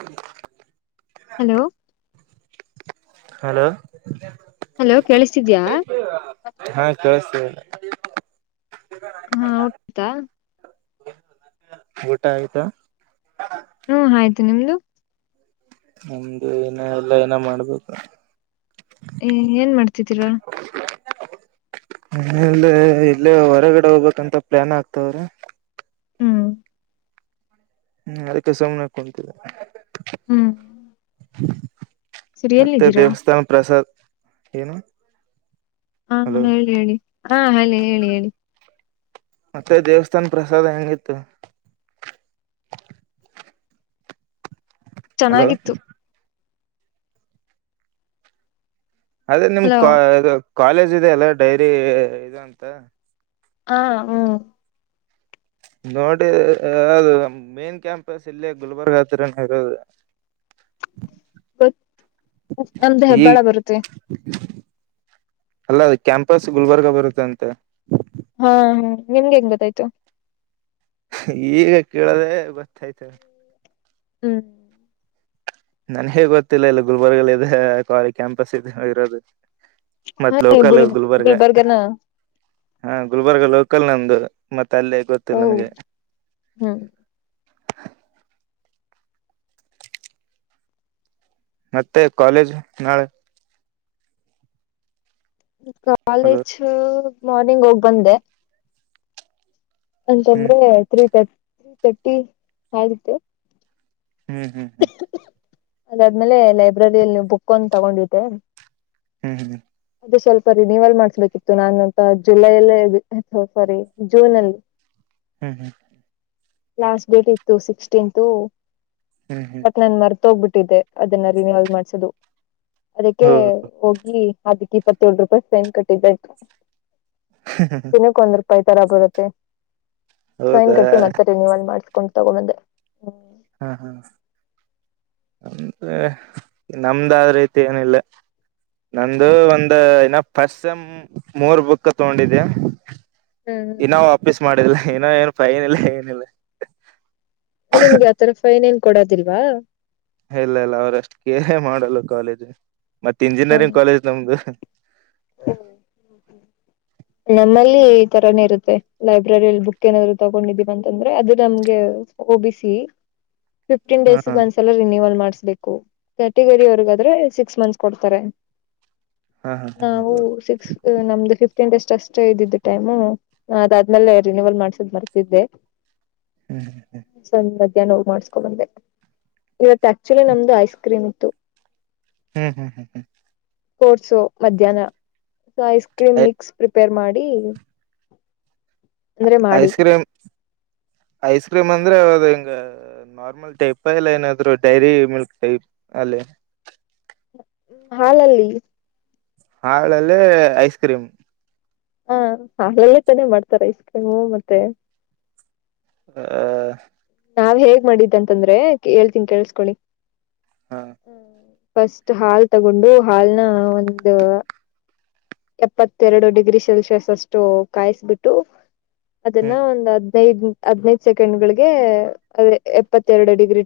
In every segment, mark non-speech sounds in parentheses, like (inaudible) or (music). ಹ್ಮ hello. Hello hello ಕೇಳಿಸ್ತಿದ್ಯಾ ಹಾ ಕೇಳತ ಹಾ ಟ್ಟಿತಾ ಗಊಟಾಗಿತ ಹ್ಮ ಆಯ್ತು ನಿಮ್ದು ನಮ್ದು ಏನ ಎಲ್ಲಾ ಏನ ಮಾಡ್ಬೇಕು ೀರ (unintelligible) ಮ ಇಲ್ಲೇ ಹೊರಗಡೆ ಹೋಗ್ಬೇಕಂತ ಪ್ಲಾನ್ ಆಗ್ತವ್ರ ಹ್ಮ್ ಹ್ಮ ಅದಕ್ಕೆಸಮನ ಹಾಕ ಕುಂತ ಹ್ಮ್ ಸರಿ ಮತ್ತೆ ಎಲ್ಲಿದ್ದೀರಾ ದೇವಸ್ಥಾನ ಪ್ರಸಾದ್ ಏನು ಹಾ ಹಲೋ ಹೇಳಿ ಹೇಳಿ ಹಾ ಹೇಳಿ ಹೇಳಿ ಹೇಳಿ ಮತ್ತೆ ದೇವಸ್ಥಾನ್ ಪ್ರಸಾದ ಹೆಂಗಿತ್ತು ಹಲೋ ಚೆನ್ನಾಗಿತ್ತು ಅದೇ ನಿಮ್ ಹಲೋ ಕಾಲೇಜ್ ಇದೆ ಅಲ್ಲ ಡೈರಿ ಇದು ಅಂತ ಹಾ ಹ್ಮ್ ನೋಡಿ ಅದು ಮೇನ್ ಕ್ಯಾಂಪಸ್ ಇಲ್ಲಿ ಗುಲ್ಬರ್ಗ ಹತ್ರರನ ಇರೋದು (unintelligible) ನಮ್ದು ಈಗ ಹೆಬ್ಬಾಳ ಬರುತ್ತೆ ಅಲ್ಲ ಕ್ಯಾಂಪಸ್ ಗುಲ್ಬರ್ಗ ಬರುತ್ತೆಂತೆ ಹಾ ಹಾ ನಿಮ್ಗೆ ಹೆಂಗ್ ಗೊತ್ತಾಯ್ತು ಈಗ ಕೇಳದ ಗೊತ್ತಾಯ್ತ ಹ್ಮ್. ನನ್ ಹೇಗ್ ಗೊತ್ತಿಲ್ಲ ಇಲ್ಲ ಗುಲ್ಬರ್ಗ ಅ ಇದೆ ಕಾಲೇಜ್ ಕ್ಯಾಂಪಸ್ ಇದೆ ಹೋಗ ಇರೋದು ಹಾ ಮತ್ತ್ ಲೋಕಲ್ ಗುಲ್ ಗುಲ್ಬರ್ಗ ಗುಲ್ಬರ್ಗನ ಹಾ ಗುಲ್ಬರ್ಗ ಲೋಕಲ್ ನಂದು ಮತ್ತೆ ಅಲ್ಲೇ ಓ ಗೊತ್ತಿಲ್ಲ ನನ್ಗೆ ಹ್ಮ್ ಮತ್ತೆ ಕಾಲೇಜ್ ನಾಳೆ ಹಲೋ ಕಾಲೇಜ್ ಮಾರ್ನಿಂಗ್ ಹೋಗ್ ಬಂದೆ ಹ್ಮ್ ಅಂತಂದ್ರೆ ತ್ರೀ ತರ್ ತ್ರೀ ತರ್ಟಿ ಆ ಹ್ಮ್ ಹ್ಮ್ ಹ್ಮ್. ಅದಾದ್ಮೇಲೆ ಲೈಬ್ರರಿಯಲ್ಲಿ ನೀವು ಬುಕ್ ಒಂದು ತಗೊಂಡಿದ್ದೆ ಹ್ಮ್ ಹ್ಮ್ ಅದು ಸ್ವಲ್ಪ ರಿನವಲ್ ಮಾಡ್ಸ್ಬೇಕಿತ್ತು ನಾನು ಅಂತ ಜುಲೈಲ್ಲ ಸಾರಿ ಜೂನ್ ಅಲ್ಲಿ ಹ್ಮ್ ಹ್ಮ್ ಲಾಸ್ಟ್ ಡೇಟ್ ಇತ್ತು ಸಿಕ್ಸ್ಟೀನ್ತ್ ಹ್ಮ್ ಹ್ಮ್ ಬಟ್ ನನ್ ಮರ್ತ ಹೋಗ್ಬಿಟ್ಟ ಅದನ್ನ ರಿಯಲ್ ಮಾಡಸೋದು ಅದಕ್ಕೆ ಹೋ ಹೋಗಿ ಆ ಇಪ್ಪತ್ತೇಳಳ್ ರೂಪಾಯ ಸೈನ್ ಕಟ್ಟಿದ್ದ ದಿನಕ್ ಒಂದ ಪ್ಪೈ ತರ ಬರುತ್ತೆ ಹೌದಾ ನೀವಲ್ಲಿ ಮಾಡಸ್ಕೊಂಡ್ ತಗೊಂಡದೆಮ ಹ್ಮ್ ಹ್ಮ್ ಅಂದ್ರೆ ನಮ್ದಾದ ರೀತಿ ಏನಿಲ್ಲ ನಂದು ಒಂದ ಇನ ಪಸ್ ಮೂರ್ ಬುಕ್ ತಗೊಂಡಿದ್ಯಾ ಹ್ಮ್ ಇನ್ನೋ ವಾಪೀಸ್ ಮಾಡಿಲ್ಲ ಇನ್ನೋ ಏನು ಫೈನ್ ಇಲ್ಲ ಏನಿಲ್ಲ ನಿಮ್ಗೆ ಆತರ ಫೈನ್ ಏನ್ ಕೊಡೋದಿಲ್ವಾ ಇಲ್ಲ ಇಲ್ಲ ಅವ್ರಷ್ಟು ಕೇರೆ ಮಾಡಲ್ಲ ಕಾಲೇಜ್ ಮತ್ತೆ ಹ ಇಂಜಿನಿಯರಿಂಗ್ ಕಾಲೇಜ್ ನಮ್ದು (inaudible) ನಮ್ಮಲ್ಲಿ ಈ ತರಾನೇ ಇರುತ್ತೆ ಲೈಬ್ರರಿಯಲ್ಲಿ ಬುಕ್ ಏನಾದ್ರು ತಗೊಂಡಿದ್ದೀವ ಅಂತಂದ್ರೆ ಅದು ನಮ್ಗೆ ಓಬ ಸಿ ಫಿಫ್ಟೀನ್ ಹಾ ಡೇಸ್ ಹಾ ಒಂದ್ಸಲ ರಿನಯವಲ್ ಮಾಡ್ಸ್ಬೇಕು ಕ್ಯಾಟಗರಿವರ್ಗಾದ್ರೆ ಸಿಕ್ಸ್ ಮಂತ್ಸ್ ಕೊಡ್ತಾರೆ ಹಾ ಹಾ ಹಾ ನಾವು ಹ್ಮ್ ಸಿಕ್ಸ್ ನಮ್ದು ಫಿಫತ್ ಂತಷ್ಟ ಅಷ್ಟು ಇದಿದ್ದು ಟೈಮು ಅದಾದ್ಮೇಲೆ ರಿನವಲ್ ಮಾಡಸದ್ ಮರ್ತಿದ್ದೆ ಸಂದ ಹೋಗ ಮಾಡ್ಸ್ಕೊಬಂದೆ ಇವತ್ತು ಆಕ್ಚುಲಿ ನಮ್ದು ಐಸ್ ಕ್ರೀಮ್ ಇತ್ತು ಹ್ಮ್ ಹ್ಮ್ ಹ್ಮ್ ಹ್ಮ್ ಕೋರ್ಸು ಮಧ್ಯಾಹ್ನ ಐಸ್ ಕ್ರೀಮ್ ಮಿಕ್ಸ್ ಪ್ರಿಪೇರ್ ಮಾಡಿ ಅಡಿ ಐಸ್ ಕ್ರೀಮ್ ಐಸ್ ಕ್ರೀಮ್ ಅಂದ್ರೆ ಅದು ಹಿಂಗ ನಾರ್ಮಲ್ ಟೈಪ್ ಎಲ್ಲ ಏನಾದ್ರು ಡೈರಿ ಮಿಲ್ಕ್ ಟೈಪ್ ಅಲ್ಲಿ ಹಾಲಲ್ಲಿ ಹಳಲ್ಲಿ ಐಸ್ ಕ್ರೀಮ್ ಹಾ ಹಾಲಲ್ಲಿ ತಾನೇ ಮಾಡ್ತಾರೆ ಐಸ್ ಕ್ರೀಮು ಮತ್ತೆ ಹ ನಾವ್ ಹೇಗ್ ಮಾಡಿದ್ದ ಅಂತಂದ್ರೆ ಹೇಳ್ತನ್ ಕೇಸ್ಕೊಳಿ ಹಾ ಫಸ್ಟ್ ಹಾಲ್ ತಗೊಂಡು ಹಾಲ್ನ ಒಂದು ಎಪ್ಪತ್ತೆರಡು ಡಿಗ್ರಿ ಸೆಲ್ಸಿಯಸ್ ಅಷ್ಟು ಕಾಯಿಸಬಿಟ್ಟು ಅದನ್ನ ಹ್ಮ್ ಒಂದ್ ಹದ್ನೈದ ಹದ್ನೈದ ಸೆಕೆಂಡ್ ಗೆ ಅದೇ ಎಪ್ಪತ್ತೆರಡು ಡಿಗ್ರಿ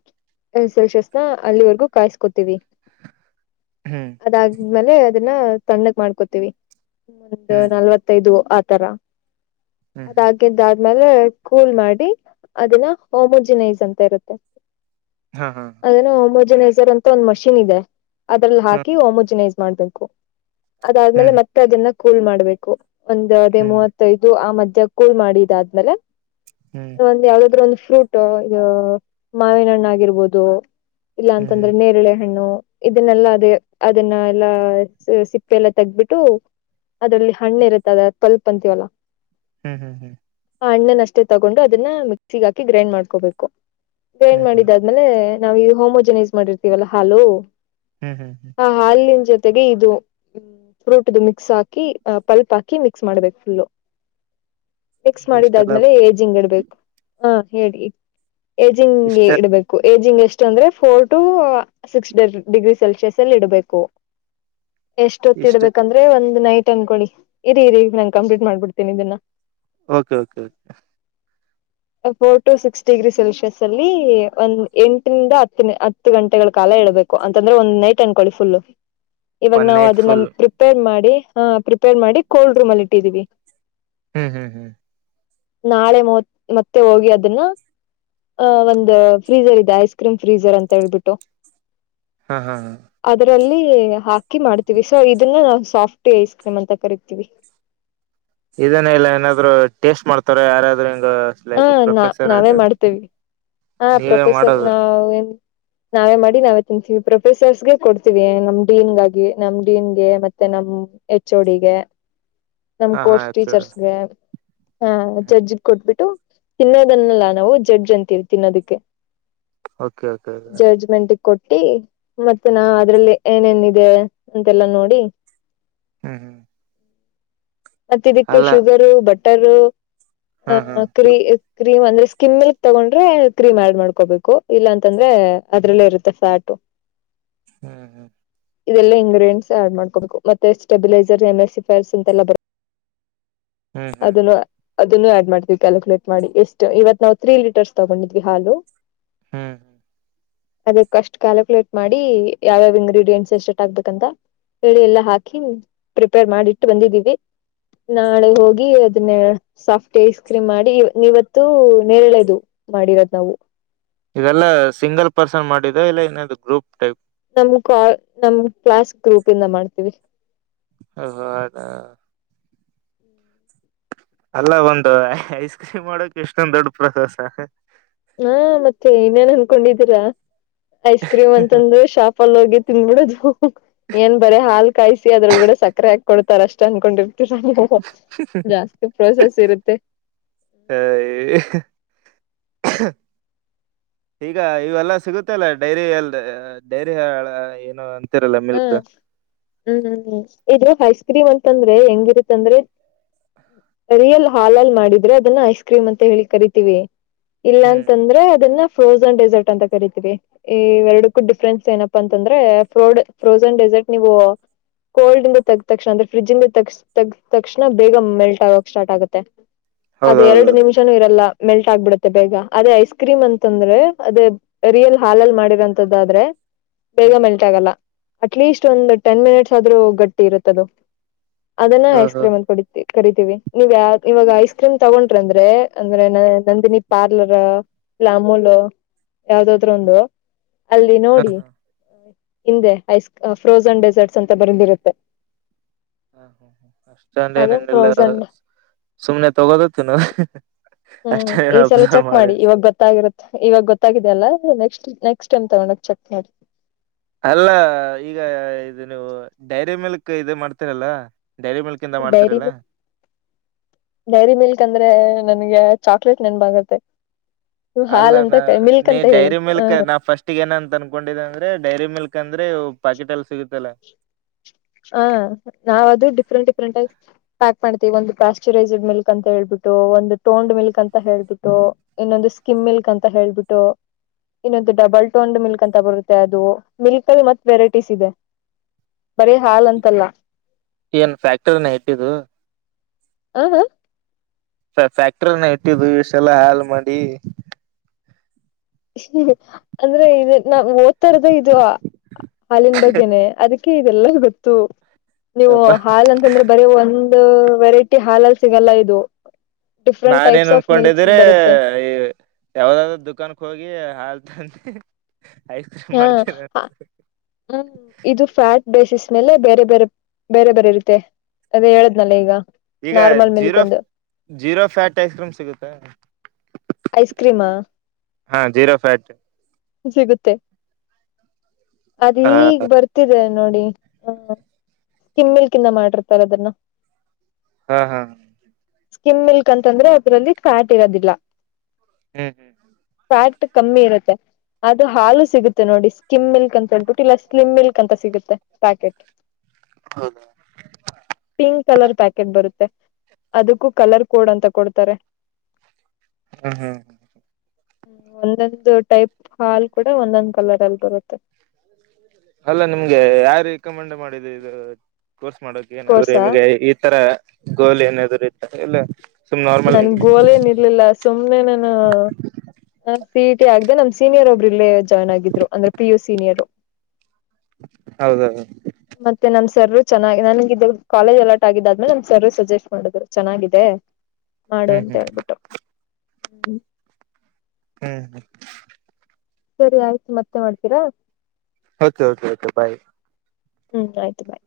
ಸೆಲ್ಸಿಯಸ್ ನ ಅಲ್ಲಿವರೆಗೂ ಕಾಯಸ್ಕೋತೀವಿ ಹ್ಮ್ ಅದಾದ್ಮೇಲೆ ಅದನ್ನ ತಣ್ಣಕ್ ಮಾಡ್ಕೊತೀವಿ ಒಂದು ನಲ್ವತ್ತೈದು ಆತರ ಹ್ಮ್ ಹ್ಮ್ ಅದಾಗಿದ್ದ ಆ್ಮಲೆ ಕೂಲ್ ಮಾಡಿ ಅದಿನ ಹೋಮುಜಿನೈಜ್ ಅಂತ ಇರುತ್ತೆ ಹಾ ಹಾ ಅದನ್ನು ಹಓಮೋಜಿನೈಸರ್ ಅಂತ ಒಂದ್ ಮಷಿನ್ ಇದೆ ಅದ್ರಲ್ಲಿ ಹ್ಮ್ ಹಾಕಿ ೋಮೋಜಿನೈಸ ಮಾಡ್ಬೇಕು ಅದಾದ್ಮೇಲೆ ಮತ್ತೆ ಅದನ್ನ ಕೂಲ್ ಮಾಡ್ಬೇಕು ಒಂದದೇ ಹ್ಮ್ ಮೂವತ್ತೈದು ಆ ಮಧ್ಯ್ಯಾ ಕೂಲ್ ಮಾಡಿದಾದ್ಮೇಲೆ ಹ್ಮ್ ಒಂದ್ ಯಾವ್ದಾದ್ರು ಒಂದು ಫ್್ರಟೋ ಇದು ಮಾವಿನ ಹಣ್ಣು ಆಗಿರ್ಬೋದು ಹ್ಮ್ ಹ್ಮ್ ಇಲ್ಲಾಂತಂದ್ರೆ ನೇರಳೆ ಹಣ್ಣು ಇದನ್ನೆಲ್ಲಾ ಅದೇ ಅದನ್ನ ಎಲ್ಲಾ ಸಿಪ್ಪೆ ಎಲ್ಲ ತೆಗಬಿಟ್ಟು ಅದ್ರಲ್ಲಿ ಹಣ್ಣು ಇರುತ್ತ ಅದ ತಲ್ಪ್ ಅಂತೀವಲ್ಲ ಹ್ಮ್ ಹ್ಮ್ ಹ್ಮ್ ಆ ಹಣ್ಣನ್ ಅಷ್ಟೇ ತಗೊಂಡು ಅದನ್ನ ಮಿಕ್ಸಿಗೆ ಹಾಕಿ ಗ್ರೈಂಡ್ ಮಾಡ್ಕೋಬೇಕು ಗ್ರೈಂಡ್ ಹ್ಮ್ ಹ್ಮ್ ಹ್ಮ್ ಮಾಡಿದಾದ್ಮೇಲೆ ನಾವವು ಈ ಹೋಮೋಜನೈಸ್ ಮಾಡಿರ್ತೀವಲ್ಲ ಹಾಲು ಹ್ಮ್ ಹ ಹಾಾಲ ಜೊತೆಗೆ ಇದು ಫ್ರೂಟ್ ಇದು ಮಿಕ್ಸ್ ಹಾಕಿ ಪಲ್ಪ್ ಹಾಕಿ ಮಿಕ್ಸ್ ಮಾಡ್ಬೇಕು ಫುಲ್ಲು (inaudible) ಮಕ್ಸ್ ಇಷ್ಟೆಲ್ಲ ಮಾಡಿದಾದ್ಮೇಲೆ ಏಜ್ ಹಿಂಗ್ ಇಡ್ಬೇಕು ಹ ಹೇಳಿ ಏಜಿಂಗ್ಗೆ ಇಷ್ಟ ಇಡಬೇಕು ಏಜಿಂಗ್ ಎಷ್ಟ ಎಟ್ ಅಂದ್ರೆ four to six degree Celsius ಅಲ್ಲಿ ಇಡಬೇಕು ಇಷ್ಟ ಎಷ್ಟೊತ್ತಿಡ್ಬೇಕಂದ್ರೆ ಒಂದ್ ನೈಟ್ ಅನ್ಕೊಳಿ ಇರಿ ಇರಿ ನಾನ್ ಕಂಪ್ಲೀಟ್ ಮಾಡ್ಬಿಡ್ತೀನಿ ಇದನ್ನ ಓಕೆ ಓಕೆ ಕೆ four to six degree Celsius ಅಲ್ಲಿ ಒಂದ್ ಎಂಟನಂದ ಹತ್ತ ಹತ್ತು ಗಂಟೆಗಳ ಕಾಲ ೇಬೇಕು ಅಂತಂದ್ರೆ ಒಂದ ನೈಟ್ ಅನ್ಕೊಳ್ಳಿ ಫುಲ್ ಇವಾಗ ಒನ್ ನಾವವು ನೈಟ್ ಅದನ್ನ ಫುಲ್ ಪ್ರಿಪೇರ್ ಮಾಡಿ ಹ ಪ್ರಿಪೇರ್ ಮಾಡಿ ಕೋಲ್ಡ್ ರೂಮ್ ಅಲ್ಲಿ ಇಟ್ಟಿದೀವಿ ಹ್ಮ್ ಹ್ಮ್ ಹ್ಮ್ ನಾಳೆ ಮತ್ ಮತ್ತೆ ಹೋಗಿ ಅದನ್ನ ಆ ಒಂದು ಫ್ರೀಸರ್ ಇದೆ ಐಸ್ ಕ್ರೀಮ್ ಫ್ರೀಸರ್ ಅಂತ ಹೇಳ್ಬಿಟ್ಟು ಹ್ಮ ಹಾ ಹ ಅದ್ರಲ್ಲಿ ಹಾಕಿ ಮಾಡ್ತೀವಿ ಸೊ ಇದನ್ನ ನಾವು ಸಾಫ್ಟ ಐಸ್ ಕ್ರೀಮ್ ಅಂತ ಕರಿತೀವಿ ಇದೇನ ಇಲ್ಲ ಏನಾದ್ರು ಟೇಸ್ಟ್ ಮಾಡ್ತಾರ ಯಾರಾದ್ರರು ಹಾ ನಾ ನಾವೇ ಮಾಡ್ತೇವಿ ಹ ನೀವೇ ಪ್ರೊಫೆಸರ್ ಮಾಡೋದು ನಾವ ನ್ ನಾವೇ ಮಾಡಿ ನಾವೇ ತಿಂತೀವಿ ಪ್ರೊಫೆಸರ್ಸ್ಗೆ ಕೊಡ್ತೀವಿ ನಮ್ ಡನ್ಗಾಗಿ ನಮ್ ಡಿನ್ಗೆ ಮತ್ತೆ ನಮ್ ಹ್ಮ ಹೆಚ್ಚೋಡಿಗೆ ನಮ್ ಹಾ ಹಾ ಕೋರ್ಸ್ ಆಕ್ಚುಡ್ ಟೀಚರ್ಸ್ಗೆ ಹ ಜಜಜಗ್ ಕೊಟ್ಬಿಟ್ಟು ತಿನ್ನೋದನ್ನಲ್ಲಾ ನಾವು ಜಡ್್ರ್ ಅಂತೀವಿ ಅದುಕ್ಕೆ ಓಕೆ ಓಕೆ ಕೊಟ್ಟಿ ಮತ್ತೆ ನಾ ಅದ್ರಲ್ಲಿ ಏನೇನ್ಿದೆ ಅಂತೆಲ್ಲಾ ನೋಡಿ ಹ್ಮ್ ಹ್ಮ್ ಮತ್ತ ಇದಕ್ಕೆ ಅಲ್ಲ ಶುಗರು ಬಟರು ಹ್ಮ್ ಅ ಹ್ಮ್ ಕ್ರೀ ಕ್ರೀಮ್ ಅಂದ್ರೆ ಸ್ಕಿಮ್ ಮಿಲ್ಕ್ ತಗೊಂಡ್ರೆ ಕ್ರೀಮ್ ಆಡ್ ಮಾಡ್ಕೋಬೇಕು ಇಲ್ಲಾ ಅಂತಂದ್ರೆ ಅದ್ರಲ್ಲೇ ಇರುತ್ತೆ ಫ್ಯಾಟ ಹ್ಮ್ ಹ್ಮ್ ಇದೆಲ್ಲ ಇಂಗ್ರಿಡಿಯಂಟ್ಸ್ ಆಡ್ ಮಾಡ್ಕೋಬೇಕು ಮತ್ತೆ ಸ್ಟೆಬಿಲೈಸರ್ ಎಮಸಿಫೈರ್ಸ್ ಅಂತೆ ಬ ಹ್ಮ್ ಹ್ಮ್ ಹ್ಮ್ ಇನ್ನು ಆಡ್ ಮಾಡ್ತೀವಿ ಕ್ಯಾಲ್ಕುಲೇಟ್ ಮಾಡಿ ಎಷ್ಟು ಇವತ್ ನಾವು ತ್ರೀ ಲೀಟರ್ಸ್ ತಗೊಂಡಿದ್ವಿ ಹಾಲು ಹ್ಮ್ ಹ್ಮ್ ಅದಕ್ ಅಷ್ಟು ಕ್ಯಾಲ್ಕುಲೇಟ್ ಮಾಡಿ ಯಾವ್ಯಾವ ಇಂಗ್ರೀಡಿಯೆಂಟ್ಸ್ ಎ ಸೆಟ್ ಆಗ್ಬೇಕಂತ ಎಳಿ ಎಲ್ಲಾ ಹಾಕಿ ಪ್ರಿಪೇರ್ ಮಾಡಿಟ್ಟು ಬಂದಿದ್ದೀವಿ ನಾಳೆ ಹೋಗಿ ಅದನ್ನ ಸಾಫ್ಟ್ ಏಸ್ ಕ್ರೀಮ್ ಮಾಡಿ ನೀವತ್ತು ನೇರಳೆದು ಮಾಡಿರೋದ್ ನಾವು ಇದೆಲ್ಲ ಸಿಂಗಲ್ ಪರ್ಸನ್ ಮಾಡಿದ್ದ ಇಲ್ಲ ಇನ್ನ ಗ್ರೂಪ್ ಟೈಪ್ ನಮ ಕ ನಮ್ ಕ್ಲಾಸ್ ಗ್ರೂಪ್ ಇಂದ ಮಾಡ್ತೀವಿ ಹಓಹ ಅದಾ ಅಲ್ಲ ಒಂದು ಐಸ್ ಕ್ರೀಮ್ ಮಾಡಕ್ ಎಷ್ಟೊಂದ್ ದೊಡ್ ಪ್ರವಾಸ ಹಾ ಮತ್ತೆ ಇನ್ನೇನ್ ಅನ್ಕೊಂಡಿದ್ದೀರಾ ಐಸ್ ಕ್ರೀಮ್ ಅಂತಂದ್ರ ಶಾಪಲ್ಲಿ ಹೋಗಿ ತಿನ್ಬಿಡದು ಏನ್ ಬರ ಹಾಲು ಕಾಯಿಸಿ ಅದ್ರೊಳಗಡೆ ಸಕ್ಕರೆ ಆಾಕ್ತ ಕೊಡ್ತಾರ ಅಷ್ಟ ಅನ್ಕೊಂಡಿರ್ತರ ಜಾಸ್ತಿ ಪ್ರೋಸೆಸ್ ಇರುತ್ತೆ ಹ ಈಗ ಇವೆಲ್ಲಾ ಸಿಗುತ್ತೆ ಅಲ್ಲ ಡೈರಿ ಎಲ್ ಡೈರಿ ಏನು ಅಂತಿರಲ್ಲ ಹ್ಮ್ ಮಿಲ್ಕ್ ಹ್ಮ್ ಹ್ಮ್ ಹ್ಮ್ ಇದು ಹೈಸ್ಕೂ ೀ ಮಂತ ಅಂದ್ರೆ ಹೆಂಗಿರುತ್ತಂದ್ರೆ ರಿಯಲ್ ಹಾಲಲ್ಲಿ ಮಾಡಿದ್ರೆ ಅದನ್ನ ಐಸ್ ಕ್ರೀಮ್ ಅಂತ ಹೇಳಿ ಕರಿತೀವಿ ಇಲ್ಲ ಹ್ಮ್ ಅಂತಂದ್ರೆ ಅದನ್ನ ಫ್ರೋಸನ್ ಡೆಸರ್ಟ್ ಅಂತ ಕರಿತೀವಿ ಈ ಎರಡಕ್ಕೂ ಡಿಫ್ರೆನ್ಸ್ ಏನಪ್ಪಾ ಅಂತಂದ್ರೆ ಫ್ರೋಡ್ ಫ್ರೋಸನ್ ಡೆಸರ್ಟ್ ನಿವೋ ಕೋಲ್ಡ್ ಇಂದ ತಗ ತಕ್ಷಣ ಅಂದ್ರೆ ಫ್ರಿಜ ಇಂದ ತ ತಗ್ದ ತಕ್ಷಣ ಬೇಗ ಮೆಲ್ಟ್ ಆಗೋಕ್ ಸ್ಟಾರ್ಟ್ ಆಗುತ್ತೆ ಅದ ಎರಡು ಹೌದೌದೌದು ನಿಮಿಷನುೂ ಇರಲ್ಲ ಮೆಲ್ಟ್ ಆಗ್ಬಿಡುತ್ತೆ ಬೇಗ ಅದೇ ಐಸ್ ಕ್ರೀಮ್ ಅಂತಂದ್ರೆ ಅದೇ ರಿಯಲ್ ಹಾಲಲ್ಲಿ ಮಾಡಿರರಂತಾದ್ರೆ ಬೇಗ ಹ್ಮ್ ಮೆಲ್ಟ್ ಆಗಲ್ಲ ಅಟ್ಲೀಸ್ಟ್ ಒಂದು ಟೆನ್ ಮಿನಿಟ್ಸ್ ಆದ್ರೂ ಗಟ್ಟಿ ಇರುತ್ತದು ಅದನ್ನ ಹ ಐಸ್ ಹ ಕ್ರೀಮ್ ಅಂತ (unintelligible) ಕರಿತೀವಿ ಇಗ ಇವಾಗ ಐಸ್ ಕ್ರೀಮ್ ತಗೊಂಡ್ರ ಅಂದ್ರೆ ಅಂದ್ರೆ ನ ನಂದಿನಿ ಪಾರ್ಲರ್ ಅಮುಲ್ ಯಾವ್ದಾದ್ರೊಂದು ಅಲ್ಲಿ ಹಾ ನೋಡಿ ಹಾ ಹಿಂದೆ ಐಸ್ ಫ್ರೋಸನ್ ಡೆಸರ್ಟ್ಸ್ ಅಂತ ಬರಿಂದಿರುತ್ತೆ ಅಸ್ಟೊಂದು (unintelligible) ನಿನ್ನಲ್ಲ ಫ್ರೋಸನ್ ಸುಮ್ನೆ ತಗೋದು ತಿನ್ನೋದು ಹ್ಮ್ ಅಷ್ಟೇ ಈ ಸಲ ಅಬ್ಸರ್ವ್ ಚೆಕ್ ಮಾಡಿ ಇವಾಗ ಗೊತ್ತಾಗಿರುತ್ತೆ ಇವಾಗ ಗೊತ್ತಾಗಿದೆಯಲ್ಲ ನೆಕ್ಸ್ಟ್ ನೆಕ್ಸ್ಟ್ ಟೈಮ್ ತಗೊಂಡಾಗ ಚೆಕ್ ಮಾಡಿ ಅಲ್ಲ ಈಗ ಇದು ನೀವು ಡೈರಿ ಮೇಲ್ಕ್ ಇದು ಮಾಡ್ತೀರಲ್ಲ ಡೈರಿ ಮಿಲ್ಕ್ ಡೈರಿ ಮಿಲ್ಕ್ ಅಂದ್ರೆ ನನ್ಗೆ ಚಾಕ್ಲೇಟ್ ನೆನಪಾಗುತ್ತೆ ಅಲ್ಲ ನ ನೀ ಹೇಳಿ ಡೈರಿ ಹ ಮಿಲ್ಕ್ ನಾ ಫಸ್ಟ್ಗ ಏನಂತ ಅನ್ಕೊಂಡಿದ್ದ ಅಂದ್ರೆ ಡೈರಿ ಮಿಲ್ಕ್ ಅಂದ್ರೆ ಪಾಕೆಟ್ ಅಲ್ಲಿ ಸಿಗುತಲ್ಲ ಹ ನಾವ್ ಅದು ಡಿಫ್ರೆಂಟ್ ಡಿಫ್ರೆಂಟ್ ಆಗ ಪ್ಯಾಕ್ ಮಾಡ್ತೇವಿ ಒಂದು ಪಾಶ್ಚರೈಸಡ್ ಮಿಲ್ಕ್ ಅಂತ ಹೇಳ್ಬಿು ಒಂದು ಟೋಂಡ್ ಮಿಲ್ಕ್ ಅಂತ ಹೇಳ್ಬಿಟ್ಟು ಇನ್ನೊಂದು ಸ್ಕಿಮ್ ಮಿಲ್ಕ್ ಅಂತ ಹೇಳ್ಬಿಟ್ಟು ಇನ್ನೊಂದು ಡಬಲ್ ಟೋಂಡ್ ಮಿಲ್ಕ್ ಅಂತ ಬರುತ್ತೆ ಅದು ಮಿಲ್ಕ್ ಅಲ್ಲಿ ಮತ್ ವೆರೈಟೀಸ್ ಇದೆ (inaudible) ಬರೀ ಹಾಲ್ ಅಂತಲ್ಲ ಏನ್ ಫ್ಯಾಕ್ಟ್ರಿನ ಇಟ್ಟಿದ್ದು ಹಾ ಹಾ ಫ್ಯಾಕ್ಟರಿನ ಇಟ್ಟಿದ್ದು ಇಸ್ಟ ಎಲ್ಲ ಹಾಲ್ ಮಾಡಿ ಅಂದ್ರೆ ಇದು ನಾ ಓದ್ತಾಇರೋದೆ ಇದು ಹಾಲಿನ ಬಗ್ಗೆನೆ ಅದಕ್ಕೆ (unintelligible) ಇದೆಲ್ಲ ಗೊತ್ತು ನೀವು ಅಪ್ಪ ಹಾಲ್ ಅಂತಂದ್ರೆ ಬರಿ ಒ ಒ ವೆರೈಟಿ ಹಾಲಲ್ಲಿ ಸಿಗಲ್ಲ ಇದು ಡಿಫ್ರೆಂಟ್ ನಾನ್ ಏನ್ ಟೈಪ್ಸ್ ಆಫ್ ಮಿಲ್ಕ್ಸ್ ಅನ್ಕೊಂಡಿದಿರೆ ಬರುತ್ತೆ ಈ ಯಾವ್ದಾದ ದುಖಾನ್ಕ್ ಹೋಗಿ ಗೆ (unintelligible) ಹಾಲ್ತಂತೆ ಹಾ ಹ್ಮ ಇದು ಫ್ಯಾಟ್ ಬೇಸಿಸ್ ಮೇಲೆ ಬೇರೆ ಬೇರೆ ಬೇರೆ ಬೇರೆ ಇರುತ್ತೆ ಅದೇ ಹೇಳದ್ನಲ್ಲ ಈಗ ಈಗ ನಾರ್ಮಲ್ ಮಿಲ್ಕ್ ಜೀರೋ ಒಂದು ಜೀರೋ ಫ್ಯಾಟ್ ಐಸ್ ಕ್ರೀಮ್ ಸಿಗುತ್ತ ಐಸ್ ಕ್ರೀಮಾ ಹಾ ಜೀರೋಫ್ಯಾಟ್ ಸಿಗುತ್ತೆ ಅದು ಹಾ ಈಗ ಬರ್ತಿದೆ ನೋಡಿ ಹ ಸ್ಕೀಮ್ಮಿಲ್ಕಿಂದ ಮಾಡಿರ್ತಾರ ಅದನ್ನ ಹಾ ಹಾ ಸ್ಕಿಮ್ ಮಿಲ್ಕ್ ಅಂತಂದ್ರೆ ಅದ್ರಲ್ಲಿ ಫ್ಯಾಟ್ ಇರೋದಿಲ್ಲ ಹ್ಮ್ ಫ್ಯಾಟ್ ಕಮ್ಮಿ ಇರುತ್ತೆ ಅದು ಹಾಲು ಸಿಗುತ್ತೆ ನೋಡಿ ಸ್ಕಿಮ್ ಮಿಲ್ಕ್ ಅಂತ ಹೇಳ್ಬಿಟ್ಟು ಇಲ್ಲ ಸ್ಲಿಮ್ ಮಿಲ್ಕ್ ಅಂತ ಸಿಗುತ್ತೆ ಪ್ಯಾಕೆಟ್ ಹ್ಮ್ ಪಿಂಕ್ ಕಲರ್ ಪ್ಯಾಕೆಟ್ ಬರುತ್ತೆ ಅದಕ್ಕೂ ಕಲರ್ ಕೋಡ್ ಅಂತ ಕೊಡ್ತಾರೆ ಹ್ಮ್ ಒಂದೊಂದು ಟೈಪ್ ಹಾಲ್ ಕೂಡ ಒಂದೊಂದ್ ಕಲರ್ ಅಲ್ಲಿ ಬರುತ್ತೆ ಅಲ್ಲ ನಿಮ್ಗೆ ಯಾರ ರೆಕಮೆಂಡ್ ಮಾಡಿದ್ದು ಇದು ಕೋರ್ಸ್ ಮಾಡೋಕ ಏನಾದ್ರು ಕೋರ್ಸ ನಿಮ್ಗೆ ಈ ತರ ಗೋಲ್ ಏನಾದ್ರು ಇತ್ತ ಇಲ್ಲ ಸುಮ್ ನಾರ್ಮಲ್ ನನ್ ಆಗಿ ಗೋಲೇನ್ ಇರ್ಲಿಲ್ಲ ಸುಮ್ನೆ ನಾನು ಸಿ ಇ ಟಿ ಆಗ್ದ ನಮ್ ಸೀನಿಯರ್ ಒಬ್ಬ್ರ ಇಲ್ಲೇ ಜಾಯ್ನ್ ಆಗಿದ್ರು ಅಂದ್ರೆ ಪಿ ಯು ಸೀನಿಯರು ಹೌದೌದು ಸರ್ರು ಚೆನ್ನಾಗಿ ನನ್ಗೆ ಕಾಲೇಜ್ ಅಲಾಟ್ ಆಗಿದ್ದಾದ್ಮೇಲೆ ನಮ್ ಸರ್ರು ಸಜೆಸ್ಟ್ ಮಾಡಿದ್ರು ಚೆನ್ನಾಗಿದೆ ಮಾಡು ಹ್ಮ್ ಅಂತ ಹ್ಮ್ ಹೇಳ್ಬಿಟ್ಟು ಹ್ಮ್ ಹ್ಮ್ ಹ್ಮ್ ಸರಿ ಆಯ್ತು ಮತ್ತೆ ಮಾಡ್ತೀರಾ ಓಕೆ ಓಕೆ ಓಕೆ ಬಾಯ್ ಹ್ಮ್ ಆಯ್ತು ಬಾಯ್